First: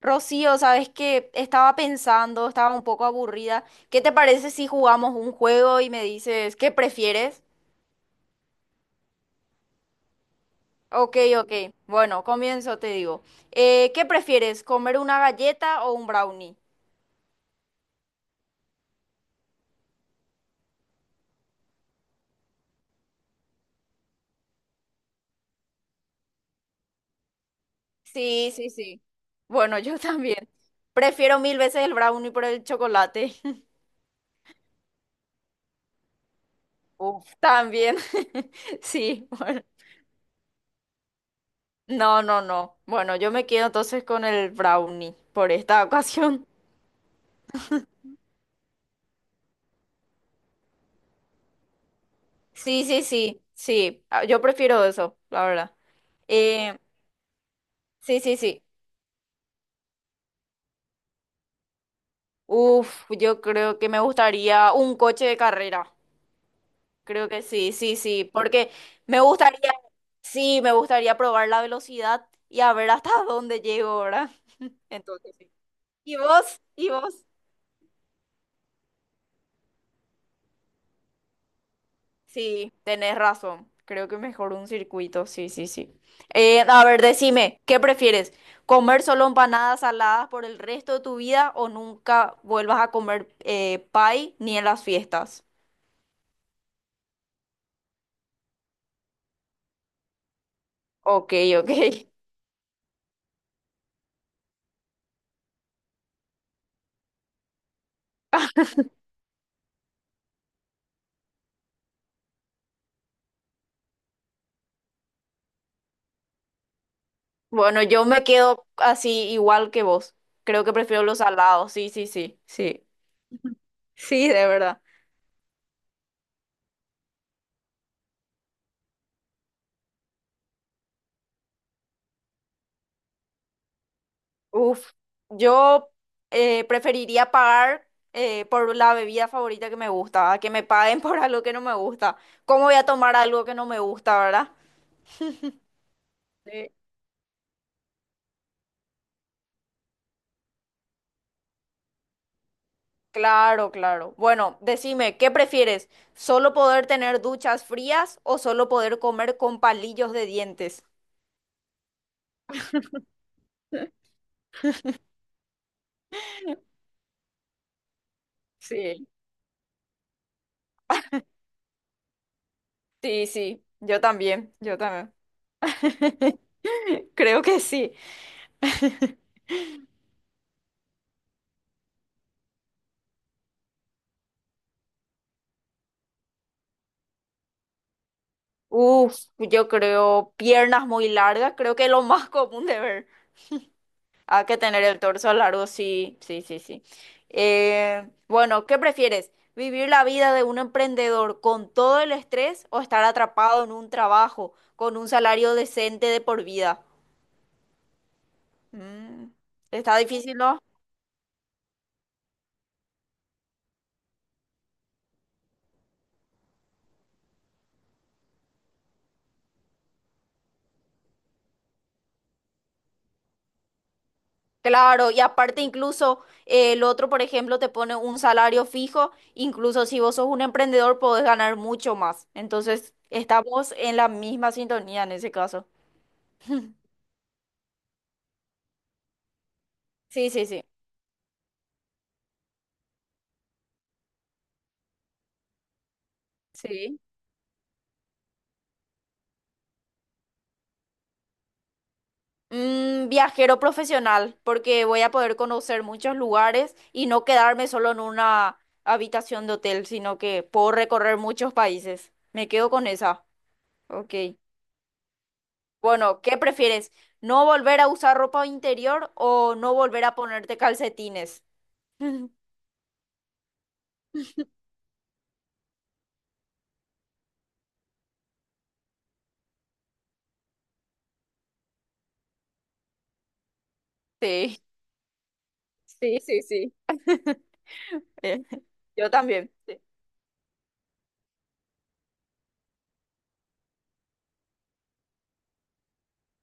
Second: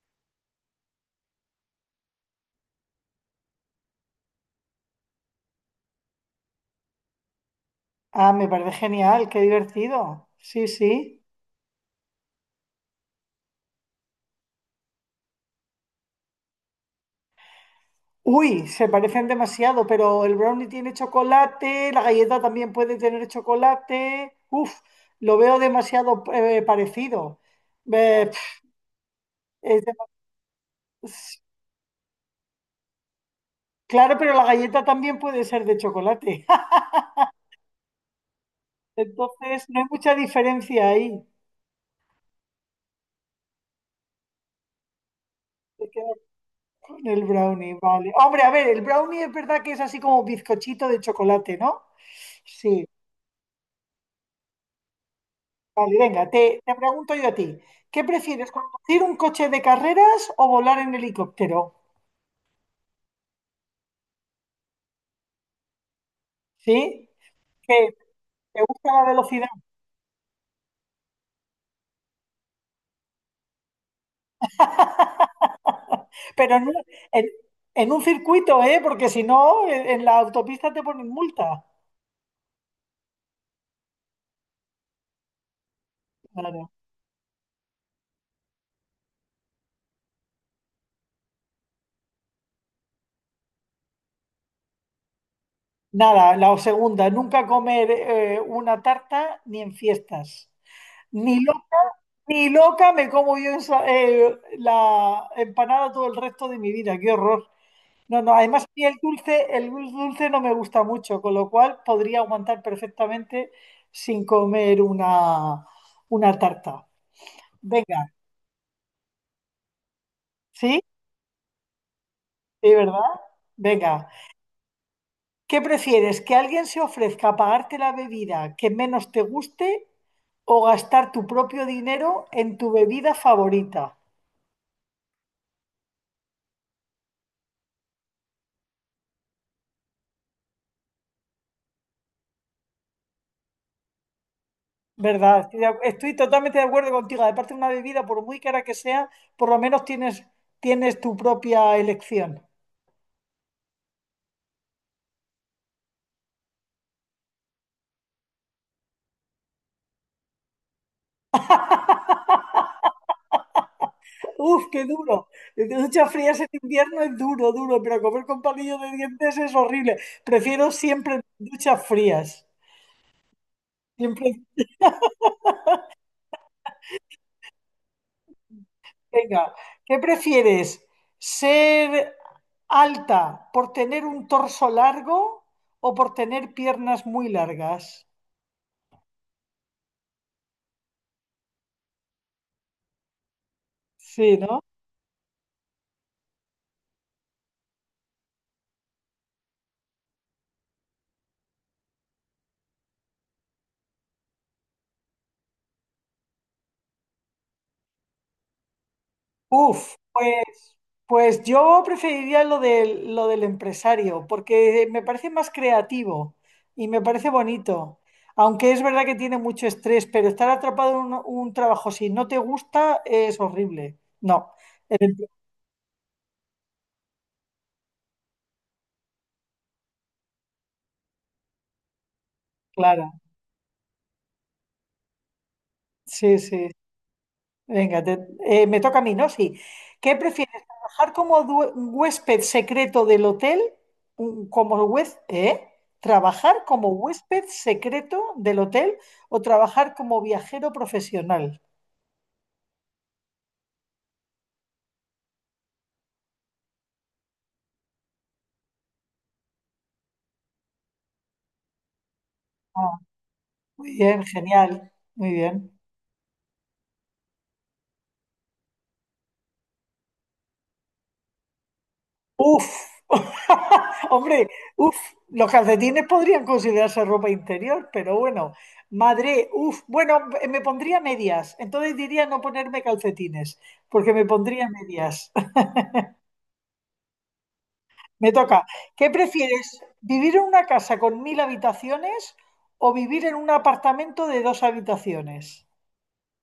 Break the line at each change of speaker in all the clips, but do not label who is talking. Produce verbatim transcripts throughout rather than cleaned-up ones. Rocío, sabes que estaba pensando, estaba un poco aburrida. ¿Qué te parece si jugamos un juego y me dices qué prefieres?
Ah, me parece genial, qué divertido. Sí,
Ok,
sí.
ok. Bueno, comienzo, te digo. Eh, ¿qué prefieres, comer una galleta o un brownie?
Uy, se parecen demasiado, pero el brownie tiene chocolate, la galleta también puede tener chocolate. Uf, lo veo demasiado eh, parecido. Eh,
Sí,
pf,
sí, sí. Bueno,
es
yo
dema-
también. Prefiero mil veces el brownie por el chocolate.
claro, pero la galleta también puede ser de chocolate.
Uf, también. Sí, bueno.
Entonces, no hay mucha diferencia ahí.
No, no, no. Bueno, yo me quedo entonces con el brownie por esta
Se queda
ocasión.
con el brownie, vale. Hombre, a ver, el brownie es verdad que es así como bizcochito de chocolate, ¿no?
Sí,
Sí.
sí, sí, sí. Ah, yo prefiero eso, la verdad.
Vale, venga, te, te
Eh,
pregunto yo a ti. ¿Qué
sí, sí,
prefieres,
sí.
conducir un coche de carreras o volar en helicóptero?
Uf, yo creo que me gustaría un coche de carrera.
¿Sí?
Creo que sí,
Que
sí, sí.
te
Porque
gusta la
me
velocidad,
gustaría, sí, me gustaría probar la velocidad y a ver hasta dónde llego, ¿verdad? Entonces, sí. ¿Y
pero
vos?
en, un
¿Y vos?
en- en un circuito, ¿eh? Porque si no, en, en la autopista te ponen multa.
Sí, tenés razón. Creo que mejor un circuito, sí, sí, sí. Eh,
Claro.
a ver, decime, ¿qué prefieres? ¿Comer solo empanadas saladas por el resto de tu vida o nunca vuelvas a comer eh, pie ni en las fiestas?
Nada, la segunda, nunca comer eh, una tarta ni en fiestas.
Ok,
Ni
ok.
loca, ni loca me como yo esa- eh, la empanada todo el resto de mi vida, qué horror. No, no, además a mí el dulce, el dulce no me gusta mucho, con lo cual podría aguantar perfectamente sin comer una, una tarta.
Bueno, yo
Venga,
me quedo así igual que vos. Creo que
¿sí?
prefiero los salados, sí, sí, sí,
¿Sí,
sí.
verdad? Venga.
Sí, de verdad.
¿Qué prefieres? ¿Que alguien se ofrezca a pagarte la bebida que menos te guste o gastar tu propio dinero en tu bebida favorita?
Uf, yo eh, preferiría pagar eh, por la bebida favorita que me gusta, a que me paguen por algo que no me gusta. ¿Cómo voy a tomar algo que no me gusta, verdad?
¿Verdad? Estoy, de- ac- estoy totalmente de
Sí.
acuerdo contigo. Aparte de una bebida, por muy cara que sea, por lo menos tienes, tienes tu propia elección.
Claro, claro. Bueno, decime, ¿qué prefieres? ¿Solo poder tener duchas frías o solo poder comer con palillos de dientes?
Uf, qué duro. Duchas frías en este invierno es duro, duro, pero comer con palillos de
Sí.
dientes es horrible. Prefiero siempre duchas frías.
Sí, sí, yo
Siempre,
también, yo también. Creo que sí.
venga, ¿qué prefieres? ¿Ser alta por tener un torso largo o por tener piernas muy largas?
Uf, yo creo piernas muy largas, creo que es lo más común de ver.
Sí,
Hay que
¿no?
tener el torso largo, sí, sí, sí, sí. Eh, bueno, ¿qué prefieres? ¿Vivir la vida de un emprendedor con todo el estrés o estar atrapado en un trabajo con un salario decente de por vida? Mm,
Uf,
Está difícil, ¿no?
pues. Pues yo preferiría lo del, lo del empresario, porque me parece más creativo y me parece bonito. Aunque es verdad que tiene mucho estrés, pero estar atrapado en un, un trabajo si no te gusta es horrible. No, el
Claro, y
empre-
aparte incluso eh, el otro, por ejemplo, te pone un salario fijo, incluso si vos sos un emprendedor podés ganar mucho más. Entonces,
claro.
estamos en la misma sintonía en ese caso.
Sí, sí. Venga, te- eh, me toca a mí, ¿no? Sí. ¿Qué
Sí, sí, sí.
prefieres? ¿Trabajar como due- huésped secreto del hotel? Un- Como huésped, ¿eh? ¿Trabajar como
Sí.
huésped secreto del hotel o trabajar como viajero profesional?
Mm, viajero profesional, porque voy a poder conocer muchos lugares y no quedarme solo en una habitación de hotel, sino que puedo recorrer muchos países. Me quedo con
Ah,
esa.
muy
Ok.
bien, genial, muy bien.
Bueno, ¿qué prefieres? ¿No volver a usar ropa interior o no volver a ponerte calcetines?
Uf, hombre, uf, los calcetines podrían considerarse ropa interior, pero bueno, madre, uf, bueno, eh, me pondría medias, entonces diría no ponerme calcetines, porque me
Sí,
pondría medias.
Sí, sí, sí.
Me
eh,
toca. ¿Qué
yo también.
prefieres,
Sí.
vivir en una casa con mil habitaciones o vivir en un apartamento de dos habitaciones?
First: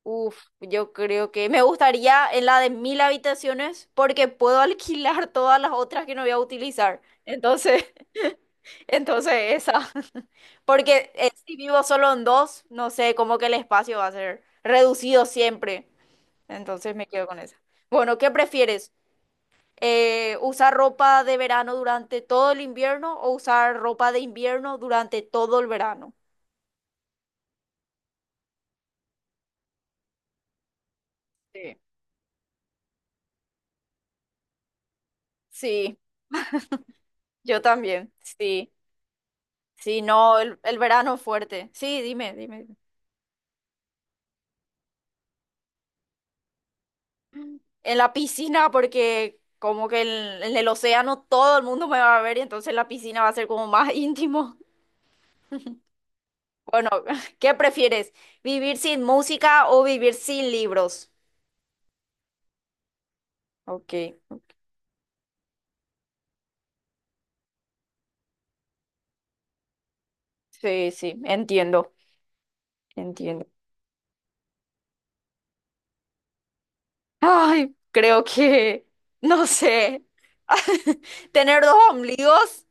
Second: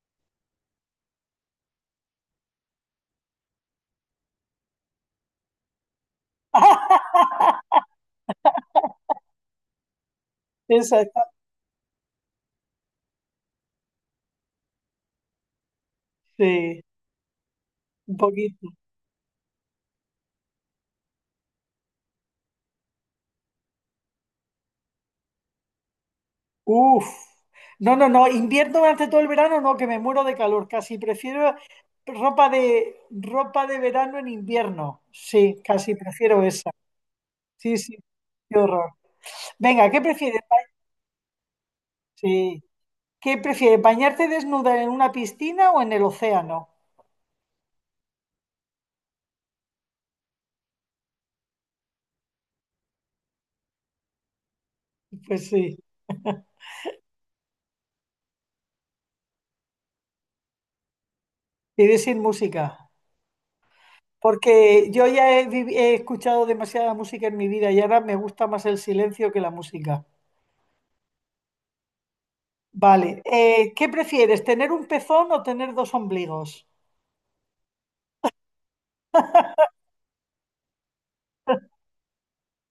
Uf, yo creo que me gustaría en la de mil habitaciones porque puedo alquilar todas las otras que no voy a utilizar. Entonces, entonces esa.
Esa
Porque
está,
eh, si vivo solo en dos, no sé, como que el espacio va a ser reducido siempre.
sí,
Entonces me quedo con esa.
un
Bueno, ¿qué
poquito.
prefieres? Eh, usar ropa de verano durante todo el invierno o usar ropa de invierno durante todo el verano.
Uf, no, no, no, invierno durante todo el verano, no, que me muero de calor, casi prefiero
Sí.
ropa de ropa de verano en invierno. Sí, casi
Sí,
prefiero esa.
yo
Sí, sí,
también,
qué
sí,
horror. Venga, ¿qué
sí, no,
prefieres?
el, el verano es fuerte. Sí, dime, dime.
Sí.
dime.
¿Qué prefieres, bañarte desnuda en una piscina o en el océano?
En la piscina, porque como que en, en el océano todo el mundo me va a ver y entonces la piscina va a ser como más íntimo.
Pues sí,
Bueno, ¿qué prefieres? ¿Vivir sin música o vivir sin libros?
iré sin música,
Ok,
porque yo ya he, vivi- he escuchado demasiada música en mi vida y ahora me gusta más el silencio que la música.
sí, sí, entiendo,
Vale,
entiendo.
eh, ¿qué prefieres, tener un pezón o tener dos ombligos?
Ay, creo que, no sé, tener dos ombligos,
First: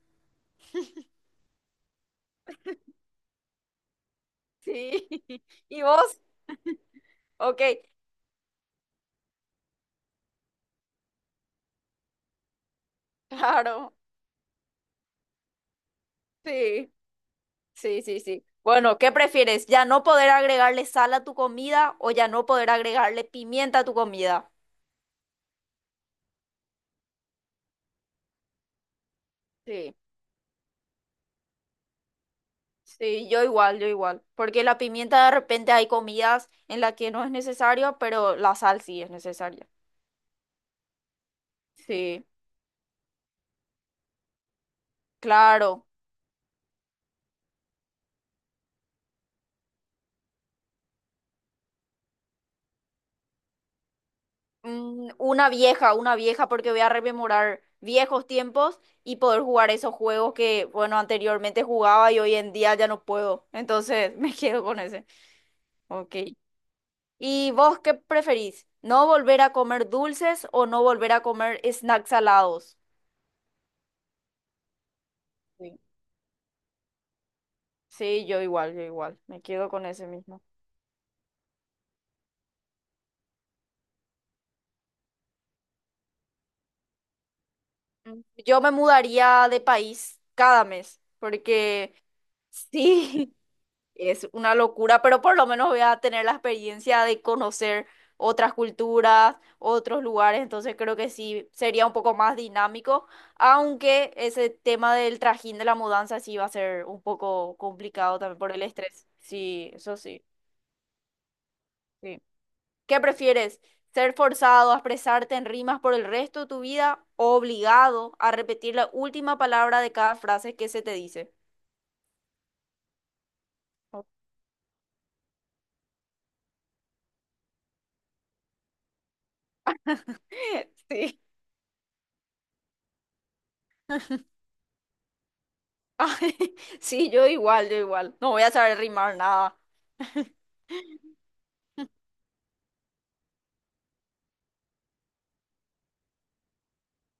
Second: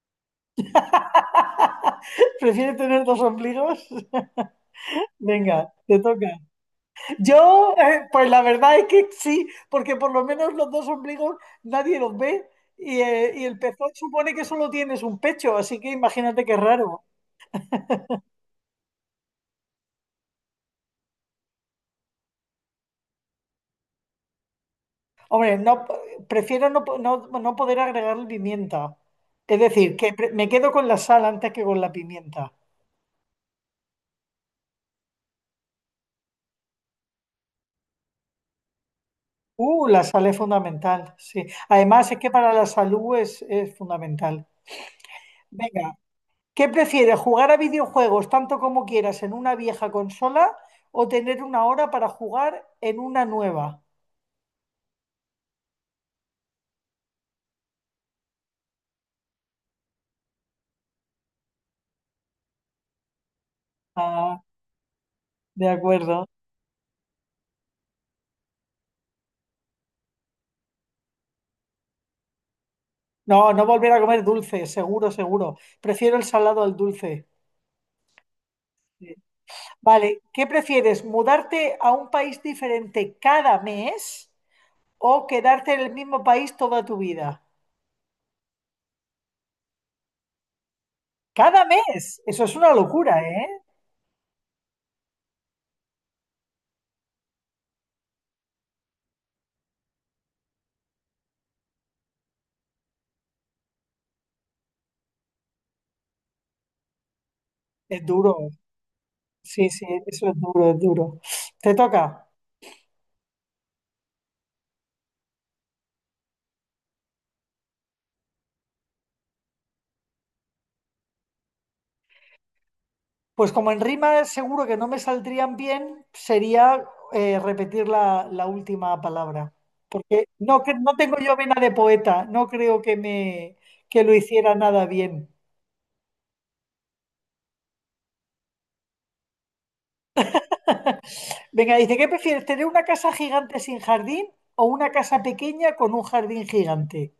¿Prefiere tener dos ombligos?
sí.
Venga,
¿Y
te
vos?
toca.
Ok,
Yo, eh, pues la verdad es que sí, porque por lo menos los dos ombligos nadie los ve y, eh, y el pezón
claro,
supone que solo tienes un pecho, así que imagínate qué
sí,
raro.
sí, sí, sí. Bueno, ¿qué prefieres? ¿Ya no poder agregarle sal a tu comida o ya no poder agregarle pimienta a tu comida?
Hombre, no, prefiero no, po- no- no poder agregar pimienta. Es
Sí,
decir, que pre- me quedo con la sal antes que con la pimienta.
sí, yo igual, yo igual. Porque la pimienta de repente hay comidas en las que no es necesario, pero la sal sí es necesaria.
Uh, la sal es fundamental, sí. Además, es
Sí,
que para la salud es, es fundamental.
claro.
Venga, ¿qué prefieres, jugar a videojuegos tanto como quieras en una vieja consola o tener una hora para jugar en una nueva?
Mm, Una vieja, una vieja, porque voy a rememorar viejos tiempos y poder jugar esos juegos que, bueno, anteriormente jugaba y hoy en día ya no puedo. Entonces me
Ah,
quedo con ese.
de
Ok.
acuerdo.
¿Y vos qué preferís? ¿No volver a comer dulces o no volver a comer snacks salados?
No, no volver a comer dulce, seguro, seguro.
Sí,
Prefiero el salado al dulce.
Sí, yo igual, yo
Sí.
igual. Me quedo con ese
Vale,
mismo.
¿qué prefieres, mudarte a un país diferente cada mes o quedarte en el mismo país toda tu vida?
Mm, Yo me mudaría de país cada mes,
Cada
porque
mes. Eso es una locura,
sí,
¿eh?
es una locura, pero por lo menos voy a tener la experiencia de conocer otras culturas, otros lugares, entonces creo que sí sería un poco más dinámico, aunque ese tema del trajín de la mudanza sí va a ser un poco
Es
complicado también
duro.
por el estrés.
Sí,
Sí,
sí,
eso sí,
eso es duro, es duro. Te
sí.
toca.
¿Qué prefieres? ¿Ser forzado a expresarte en rimas por el resto de tu vida o obligado a repetir la última palabra de cada frase que se te dice?
Pues como en rima seguro que no me saldrían bien, sería eh, repetir la, la última palabra. Porque no, cre- no tengo
Sí.
yo vena de poeta, no creo que me que lo hiciera nada bien.
Ay, sí, yo igual, yo igual. No voy a saber rimar nada.
Venga, dice, ¿qué prefieres, tener una casa gigante sin jardín o una casa pequeña con un jardín gigante?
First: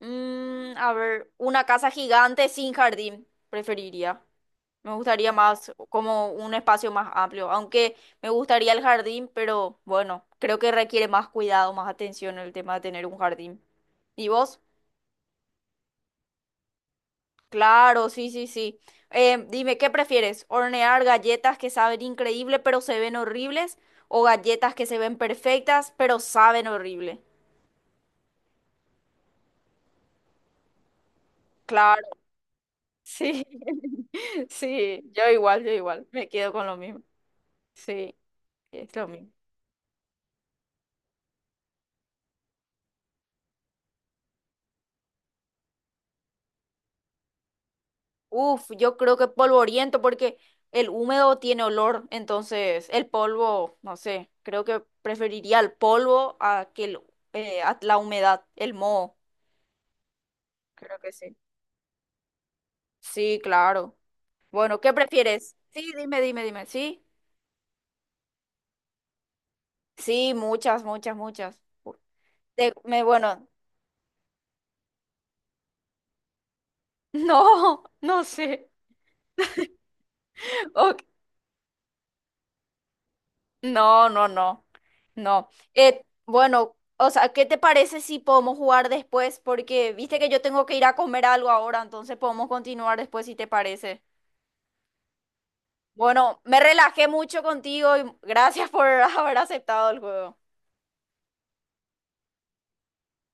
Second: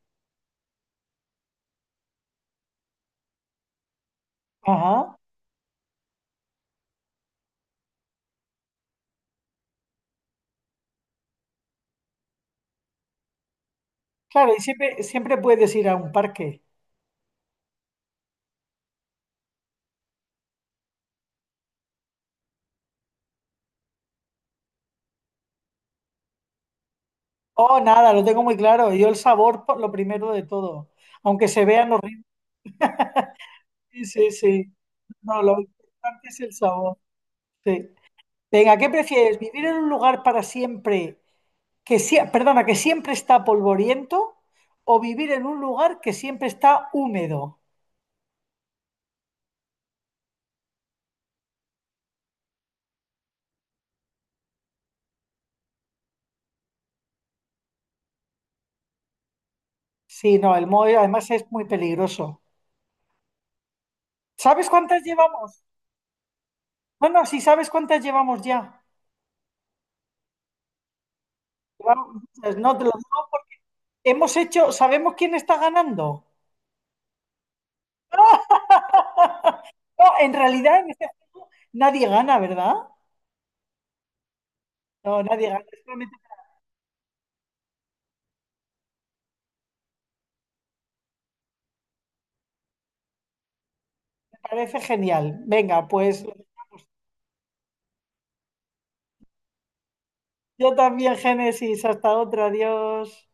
Mm, a ver, una casa gigante sin jardín, preferiría. Me
Ajá.
gustaría más como un espacio más amplio, aunque me gustaría el jardín, pero bueno, creo que requiere más cuidado, más atención el tema de tener un jardín. ¿Y
Claro, y
vos?
siempre, siempre puedes ir a un parque.
Claro, sí, sí, sí. Eh, dime, ¿qué prefieres? ¿Hornear galletas que saben increíble pero se ven horribles? ¿O galletas que se ven perfectas pero saben horrible?
Oh, nada, lo tengo muy claro. Yo el sabor, por lo primero de todo. Aunque se vean
Claro.
horribles,
Sí,
sí, sí.
sí, yo
No, lo
igual, yo igual,
importante
me
es el
quedo con lo
sabor.
mismo.
Sí.
Sí,
Venga, ¿qué
es lo mismo.
prefieres? ¿Vivir en un lugar para siempre que sie- perdona, que siempre está polvoriento o vivir en un lugar que siempre está húmedo?
Uf, yo creo que polvoriento porque el húmedo tiene olor, entonces el polvo, no sé, creo que preferiría el polvo a que el- eh, a la humedad, el moho.
Sí, no, el moho
Creo que
además
sí.
es muy peligroso.
Sí, claro.
¿Sabes
Bueno, ¿qué
cuántas
prefieres?
llevamos?
Sí, dime, dime, dime. Sí,
No, no, sí sabes cuántas llevamos ya.
sí, muchas, muchas, muchas.
Llevamos muchas,
Te-
no te lo
me,
digo
bueno,
porque hemos hecho, ¿sabemos quién está ganando?
no, no sé.
No, en realidad en
Ok.
este juego nadie gana, ¿verdad?
No, no, no,
No, nadie
no.
gana.
Eh,
Solamente
bueno, o sea, ¿qué te parece si podemos jugar después? Porque viste que yo tengo que ir a comer algo ahora, entonces podemos continuar después si te parece.
me parece genial. Venga, pues
Bueno, me relajé mucho contigo y gracias por haber aceptado el juego.
yo también, Génesis. Hasta otro. Adiós.